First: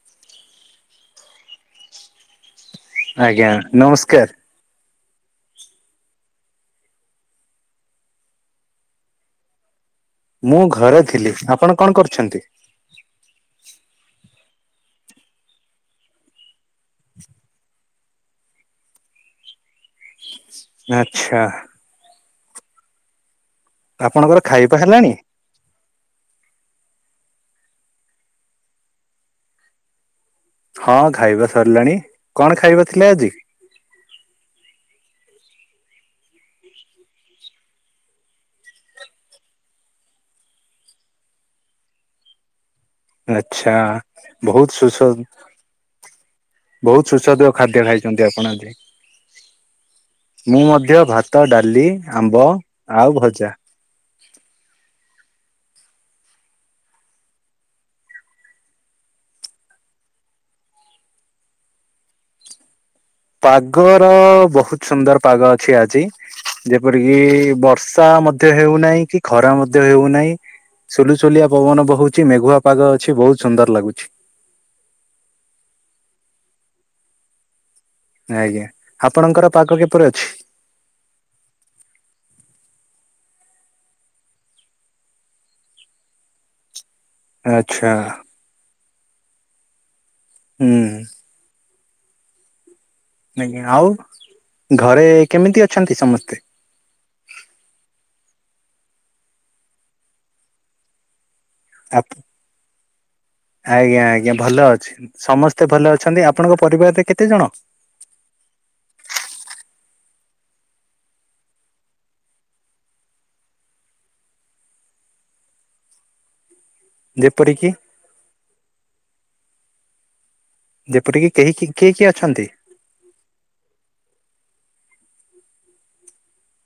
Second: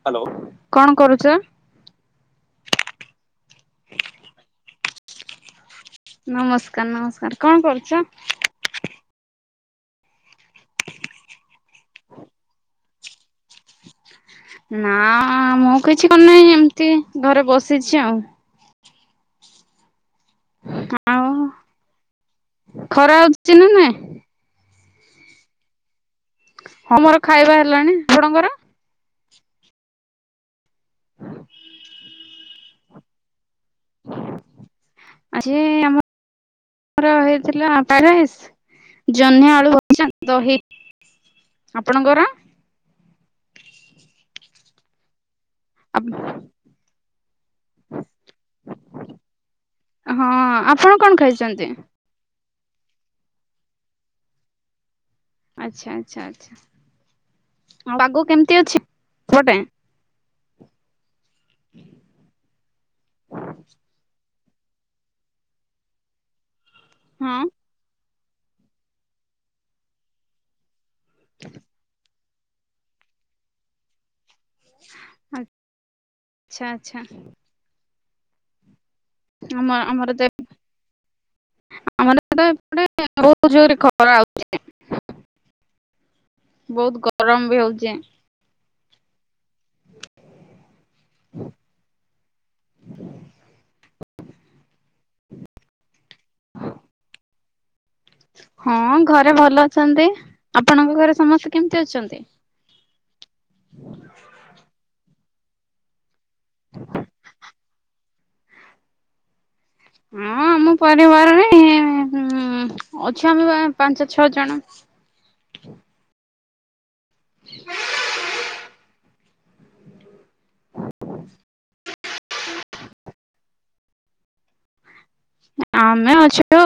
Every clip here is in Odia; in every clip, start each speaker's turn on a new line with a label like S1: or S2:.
S1: ହ୍ୟାଲୋ କଣ କରୁଚ?
S2: ଆଜ୍ଞା ନମସ୍କାର।
S1: ନମସ୍କାର ନମସ୍କାର, କଣ କରୁଚ?
S2: ମୁଁ ଘରେ ଥିଲି, ଆପଣ କଣ କରୁଛନ୍ତି?
S1: ନା ମୁଁ କିଛି କରୁନେଇ ଏମତି ଘରେ ବସିଚି ଆଉ। ଆଉ
S2: ଆଚ୍ଛା।
S1: ଖରା ନା ନାଇଁ?
S2: ଆପଣଙ୍କର ଖାଇବା ହେଲାଣି?
S1: ହଁ ମୋର ଖାଇବା ହେଲାଣି, ଆପଣଙ୍କର?
S2: ହଁ ଖାଇବା ସରିଲାଣି, କଣ ଖାଇବା ଥିଲା ଆଜି?
S1: ଆ [unintelligible] ଆମର ମୋର ହେଇଥିଲା [unintelligible] ଜହ୍ନି ଆଳୁ ଭଜା ଦହି ଆପଣଙ୍କର
S2: ଆଚ୍ଛା ବୋହୁତ ସୁସ୍ୱା
S1: ଆ
S2: ବୋହୁତ ସୁସ୍ୱାଦୁ ଖାଦ୍ୟ ଖାଇଚନ୍ତି ଆପଣ ଆଜି।
S1: ହଁ
S2: ମୁଁ
S1: ଆପଣ
S2: ମଧ୍ୟ
S1: କଣ
S2: ଭାତ,
S1: ଖାଇଛନ୍ତି?
S2: ଡାଲି, ଆମ୍ବ ଆଉ ଭଜା।
S1: ଆଚ୍ଛା ଆଚ୍ଛା ଆଚ୍ଛା। ପାଗ କେମିତି ଅଛି ସେପଟେ?
S2: ପାଗ ର ବୋହୁତ ସୁନ୍ଦର ପାଗ ଅଛି ଆଜି। ଯେପରିକି
S1: ହଁ
S2: ବର୍ଷା ମଧ୍ୟ ହେଉନାହିଁ କି ଖରା ମଧ୍ୟ ହେଉନାହିଁ। ସୁଲୁସୁଲିଆ ପବନ ବହୁଚି ମେଘୁଆ ପାଗ ଅଛି ବୋହୁତ ସୁନ୍ଦର ଲାଗୁଚି।
S1: ଆ ଆଚ୍ଛା ଆଚ୍ଛା।
S2: ଆଜ୍ଞା ଆପଣଙ୍କର
S1: ଆମ
S2: ପାଗ କିପରି
S1: ଆମର ତ
S2: ଅଛି?
S1: ଗୋ [inaudible] ଜୋରେ ଖରା ହୋଉଚି, ବୋହୁତ ଗ ଗରମ ବି
S2: ଆଚ୍ଛା
S1: ହୋଉଚି।
S2: ହୁଁ। ଆଜ୍ଞା, ଆଉ ଘରେ କେମିତି ଅଛନ୍ତି ସମସ୍ତେ?
S1: ହଁ ଘରେ ଭଲ ଅଛନ୍ତି, ଆପଣଙ୍କ ଘରେ ସମସ୍ତେ? କେମିତି ଅଛନ୍ତି?
S2: ଆଜ୍ଞା ଆଜ୍ଞା ଭଲ ଅଛି, ସମସ୍ତେ ଭଲ ଅଛନ୍ତି, ଆ ଆପଣଙ୍କ ପରିବାରରେ କେତେ ଜଣ?
S1: ହଁ ଆମ ପରିବାରରେ ଅଛ ଆମେ ପାଞ୍ଚ ଛଅ ଜଣ
S2: [inaudible] ଯେପରିକି ଯେପଟିକି କେହି କିଏ କିଏ ଅଛନ୍ତି?
S1: ଆମେ ଅଛୁ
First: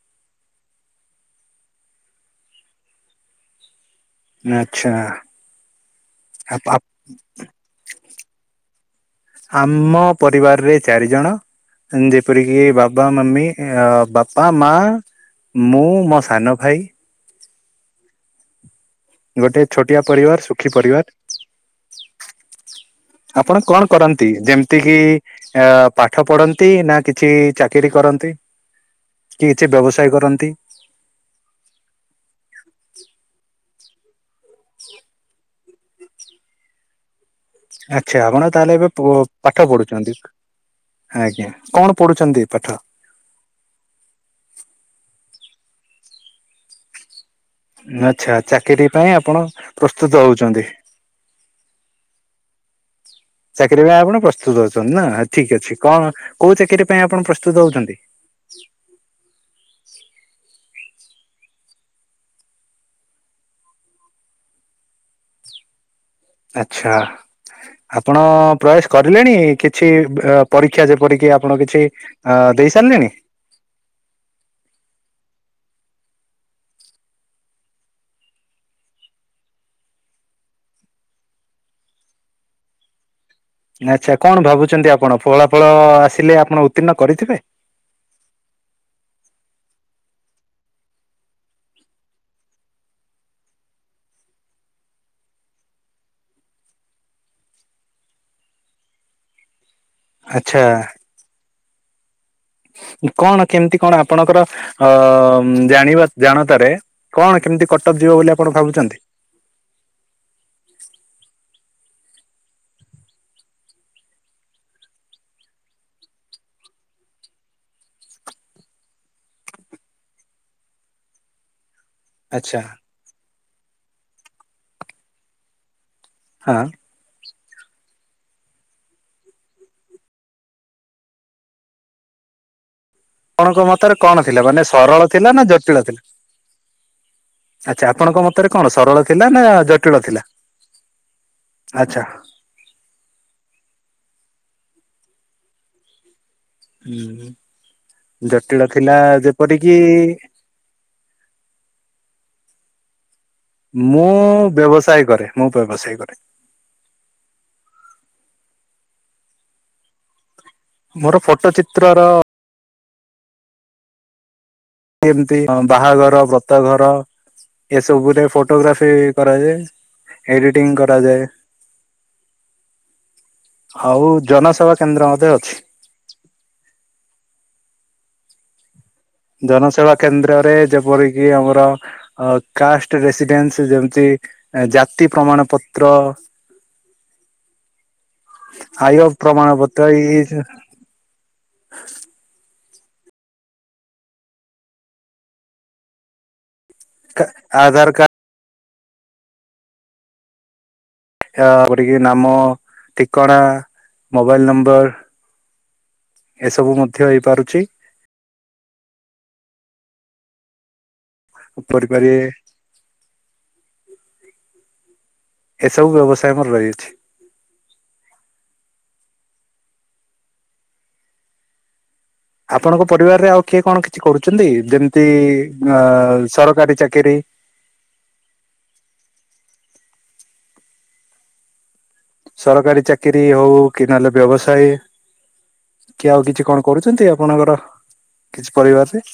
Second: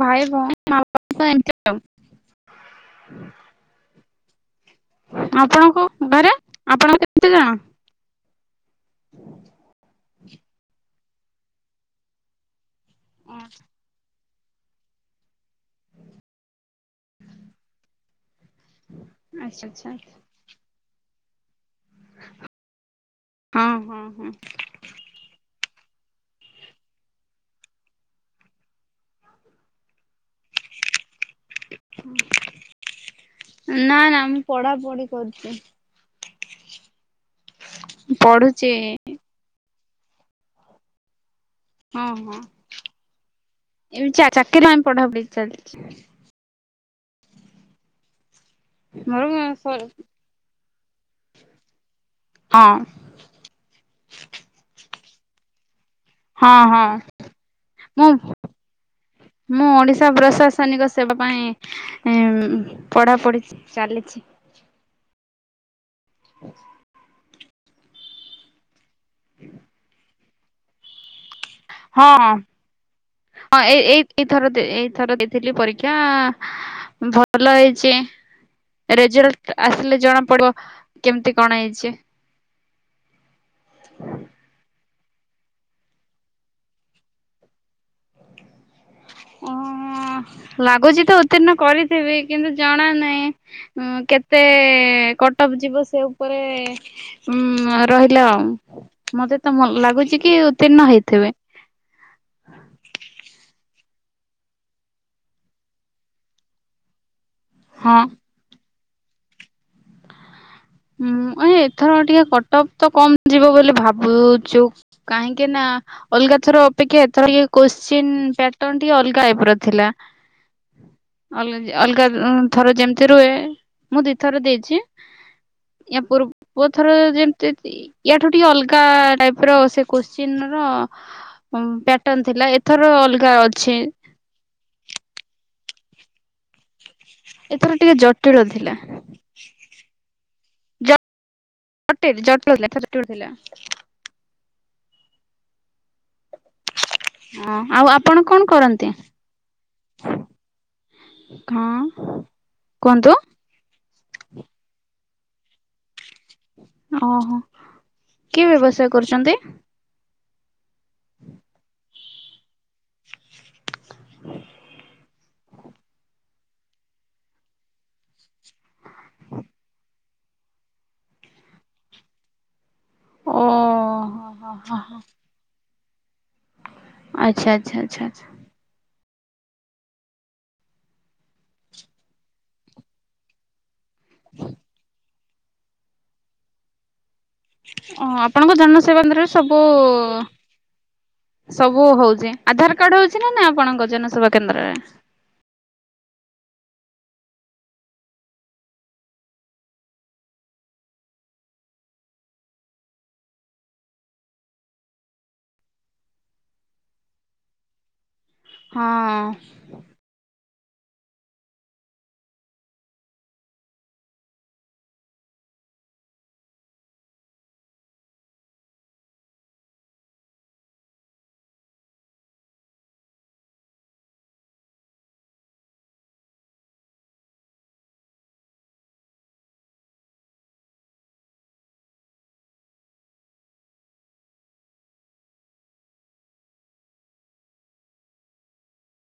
S1: ଭାଇ ଭଉଣୀ ମା ବାପା ଏମିତି ଆଉ ହୁଁ
S2: ଆଚ୍ଛା
S1: ଘରେ
S2: ଆ ଆ
S1: ଆପଣ କେତେ ଜଣ?
S2: ଆମ ପରିବାରରେ ଚାରି ଜଣ ଯେପରିକି ବାବା ମମି ବା ବାପା ମା ମୁଁ ମୋ ସାନ ଭାଇ। ଗୋଟେ
S1: ଆଚ୍ଛା ଆଚ୍ଛା
S2: ଛୋଟିଆ ପରିବାର ସୁଖୀ ପରିବାର। ଆପଣ
S1: ହଁ
S2: କଣ
S1: ହଁ
S2: କରନ୍ତି
S1: ହଁ
S2: ଯେମିତି କିି ଅ ପାଠ ପଢ଼ନ୍ତି ନା କିଛି ଚାକିରୀ କରନ୍ତି? କି କିଛି ବ୍ୟବସାୟ କରନ୍ତି।
S1: ନା ନା ମୁଁ ପଢ଼ା ପଢ଼ି କରୁଚି।
S2: ଆଚ୍ଛା ଆପଣ
S1: ପଢୁଛି
S2: ତାହେଲେ ଏବେ ପ ପାଠ ପଢୁଛନ୍ତି ଆଜ୍ଞା। କଣ
S1: ଓ ହୋ
S2: ପଢୁଛନ୍ତି ପାଠ?
S1: ଏ ଚା ଚାକିରି [unintelligible] ପଢା ପଢି ଚାଲିଛି।
S2: ଆଚ୍ଛା ଚାକିରୀ ପାଇଁ
S1: ମୋର
S2: ଆପଣ
S1: ସରୁ
S2: ପ୍ରସ୍ତୁତ ହଉଚନ୍ତି।
S1: ହଁ
S2: ଚାକିରୀ ପାଇଁ ଆପଣ ପ୍ରସ୍ତୁତ ଅଛନ୍ତି ନା ଠିକ୍ ଅଛି। କଣ କୋଉ
S1: ହଁ ହଁ
S2: ଚାକିରି ପାଇଁ ଆପଣ ପ୍ରସ୍ତୁତ ହଉଚନ୍ତି?
S1: ମୁଁ ମୁଁ ଓଡି଼ଶା ପ୍ରଶାସନିକ ସେବା ପାଇଁ ପଢ଼ା ପଢ଼ି ଚାଲିଚି।
S2: ଆଚ୍ଛା। ଆପଣ ପ୍ରୟାସ କରିଲେଣି କିଛି ପରୀକ୍ଷା ଯେପରିକି ଆ
S1: ହଁ ହଁ ଏ ଏଇ ଏଇଥର ଏଇଥର ଦେଇଥିଲି ପରୀ [unintelligible] ଭଲ ହେଇଚି। ରେଜଲ୍ଟ ଆସିଲେ ଜଣା ପଡିବ କେମିତି କଣ ହେଇଚି।
S2: [inaudible] ଆଚ୍ଛା କଣ ଭାବୁଛନ୍ତି ଆପଣ ଫଳା ଫଳ ଆସିଲେ ଆପଣ ଉତ୍ତୀର୍ଣ୍ଣ କରିଥିବେ? [inaudible]
S1: [unintelligible] ହଁ ଲାଗୁଚି ତ ଉତ୍ତୀର୍ଣ୍ଣ କରିଥିବି କିନ୍ତୁ ଜଣା ନାହିଁ କେତେ କଟ ଅପ୍ ଯିବ ସେ ଉପରେ ଉଁ ରହିଲା ମତେ ତ ଲାଗ ବୁଝିକି
S2: ଆଚ୍ଛା
S1: ଉତ୍ତୀର୍ଣ୍ଣ ହେଇଥିବେ।
S2: କଣ କେମିତି କଣ ଆପଣଙ୍କର ଅ ଜାଣିବା ଜାଣତାରେ? କଣ କେମିତି କଟ
S1: ହଁ।
S2: ଅପ୍ ଯିବ ବୋଲି ଆପଣ ଭାବୁଚନ୍ତି?
S1: ହୁଁ ଏ ଏଥର ଟିକେ କଟ ଅପ୍ ତ କମ ଯିବ ବୋଲି ଭାବୁଛୁ କାହିଁକି ନା ଅଲଗା ଥର ଅପେକ୍ଷା ଏଥର ଟିକେ [unintelligible] ଟିକେ ଅଲଗା [unintelligible] ର ଥିଲା।
S2: ଁ
S1: ଅଲ ଅଲଗା ଥର ଯେମିତି ରୁହେ ମୁଁ ଦିଥର ଦେଇଚି। ଇୟା
S2: ହଁ
S1: ପୂର୍ବ ଥର ଯେମ ୟାଠୁ ଟିକେ ଅଲଗା ଟାଇପ୍ ର ସେ କୋଶ୍ଚିନ ର ପ୍ୟାଟନ୍ ଥିଲା ଏ
S2: ଆପଣଙ୍କ ମତରେ କଣ ଥିଲା ମାନେ ସରଳ ଥିଲା ନା ଜଟିଳ ଥିଲା?
S1: ଏଥର
S2: ଆଚ୍ଛା
S1: ଟିକେ
S2: ଆପଣଙ୍କ
S1: ଜଟିଳ
S2: ମତରେ
S1: ଥିଲା।
S2: କଣ ସରଳ ଥିଲା ନା ଜଟିଳ ଥିଲା? ଆଚ୍ଛା
S1: [unintelligible]
S2: ହୁଁ।
S1: ହଁ ଆଉ ଆପଣ କଣ
S2: ଜଟିଳ
S1: କରନ୍ତି?
S2: ଥିଲା ଯେପରିକି
S1: ହଁ କୁହନ୍ତୁ।
S2: ମୁଁ ବ୍ୟବସାୟ କରେ ମୁଁ ବ୍ୟବସାୟ କରେ।
S1: ଓହୋ କି ବ୍ୟବସାୟ କରୁଚନ୍ତି?
S2: ମୋର ଫଟୋ ଚିତ୍ର ର ଏମତି ବାହାଘର, ବ୍ରତ ଘର। ଏସବୁରେ ଫଟୋଗ୍ରାଫି କରାଯାଏ ଏଡିଟିଂ କରାଯାଏ।
S1: ଓ
S2: ଆଉ
S1: ହଁ ହଁ ହଁ
S2: ଜନସେବା
S1: ହଁ
S2: କେନ୍ଦ୍ର ମଧ୍ୟ ଅଛି।
S1: ଆଚ୍ଛା ଆଚ୍ଛା ଆଚ୍ଛା।
S2: ଜନସେବା କେନ୍ଦ୍ରରେ ଯେପରିକି ଆମର କାଷ୍ଟ ରେସିଡେନ୍ସ ଯେ ତୀ ଜାତି ପ୍ରମାଣ ପତ୍ର
S1: ଓ ଆପଣଙ୍କ ଜନ
S2: ଆୟ
S1: ସେବାକେନ୍ଦ୍ରରେ
S2: ପ୍ରମାଣ
S1: ସବୁ
S2: ପତ୍ର ଏଇ
S1: ସବୁ [unintelligible] ଆଧାର କାର୍ଡ ହୋଉଚି ନା ନା ଆପଣଙ୍କ ଜନସେବା କେନ୍ଦ୍ରରେ?
S2: ଆଧାର କା ଆ ଗୋଟି ନାମ, ଠିକଣା, ମୋବାଇଲ ନମ୍ବର। ଏସବୁ ମଧ୍ୟ ହେଇପାରୁଚି।
S1: ହଁ।
S2: କରିପାରିବେ। ଏସବୁ ବ୍ୟବସାୟ ମୋର ରହିଅଛି। ଆପଣଙ୍କ ପରିବାରରେ ଆଉ କିଏ କଣ କିଛି କରୁଚନ୍ତି, ଯେମିତି ଅ ସରକାରୀ ଚାକିରୀ? ସରକାରୀ ଚାକିରି ହୋଉ କି ନହେଲେ ବ୍ୟବସାୟୀ କି ଆଉ କିଛି କଣ କରୁଚନ୍ତି ଆପଣଙ୍କର କିଛି ପରିବାରର?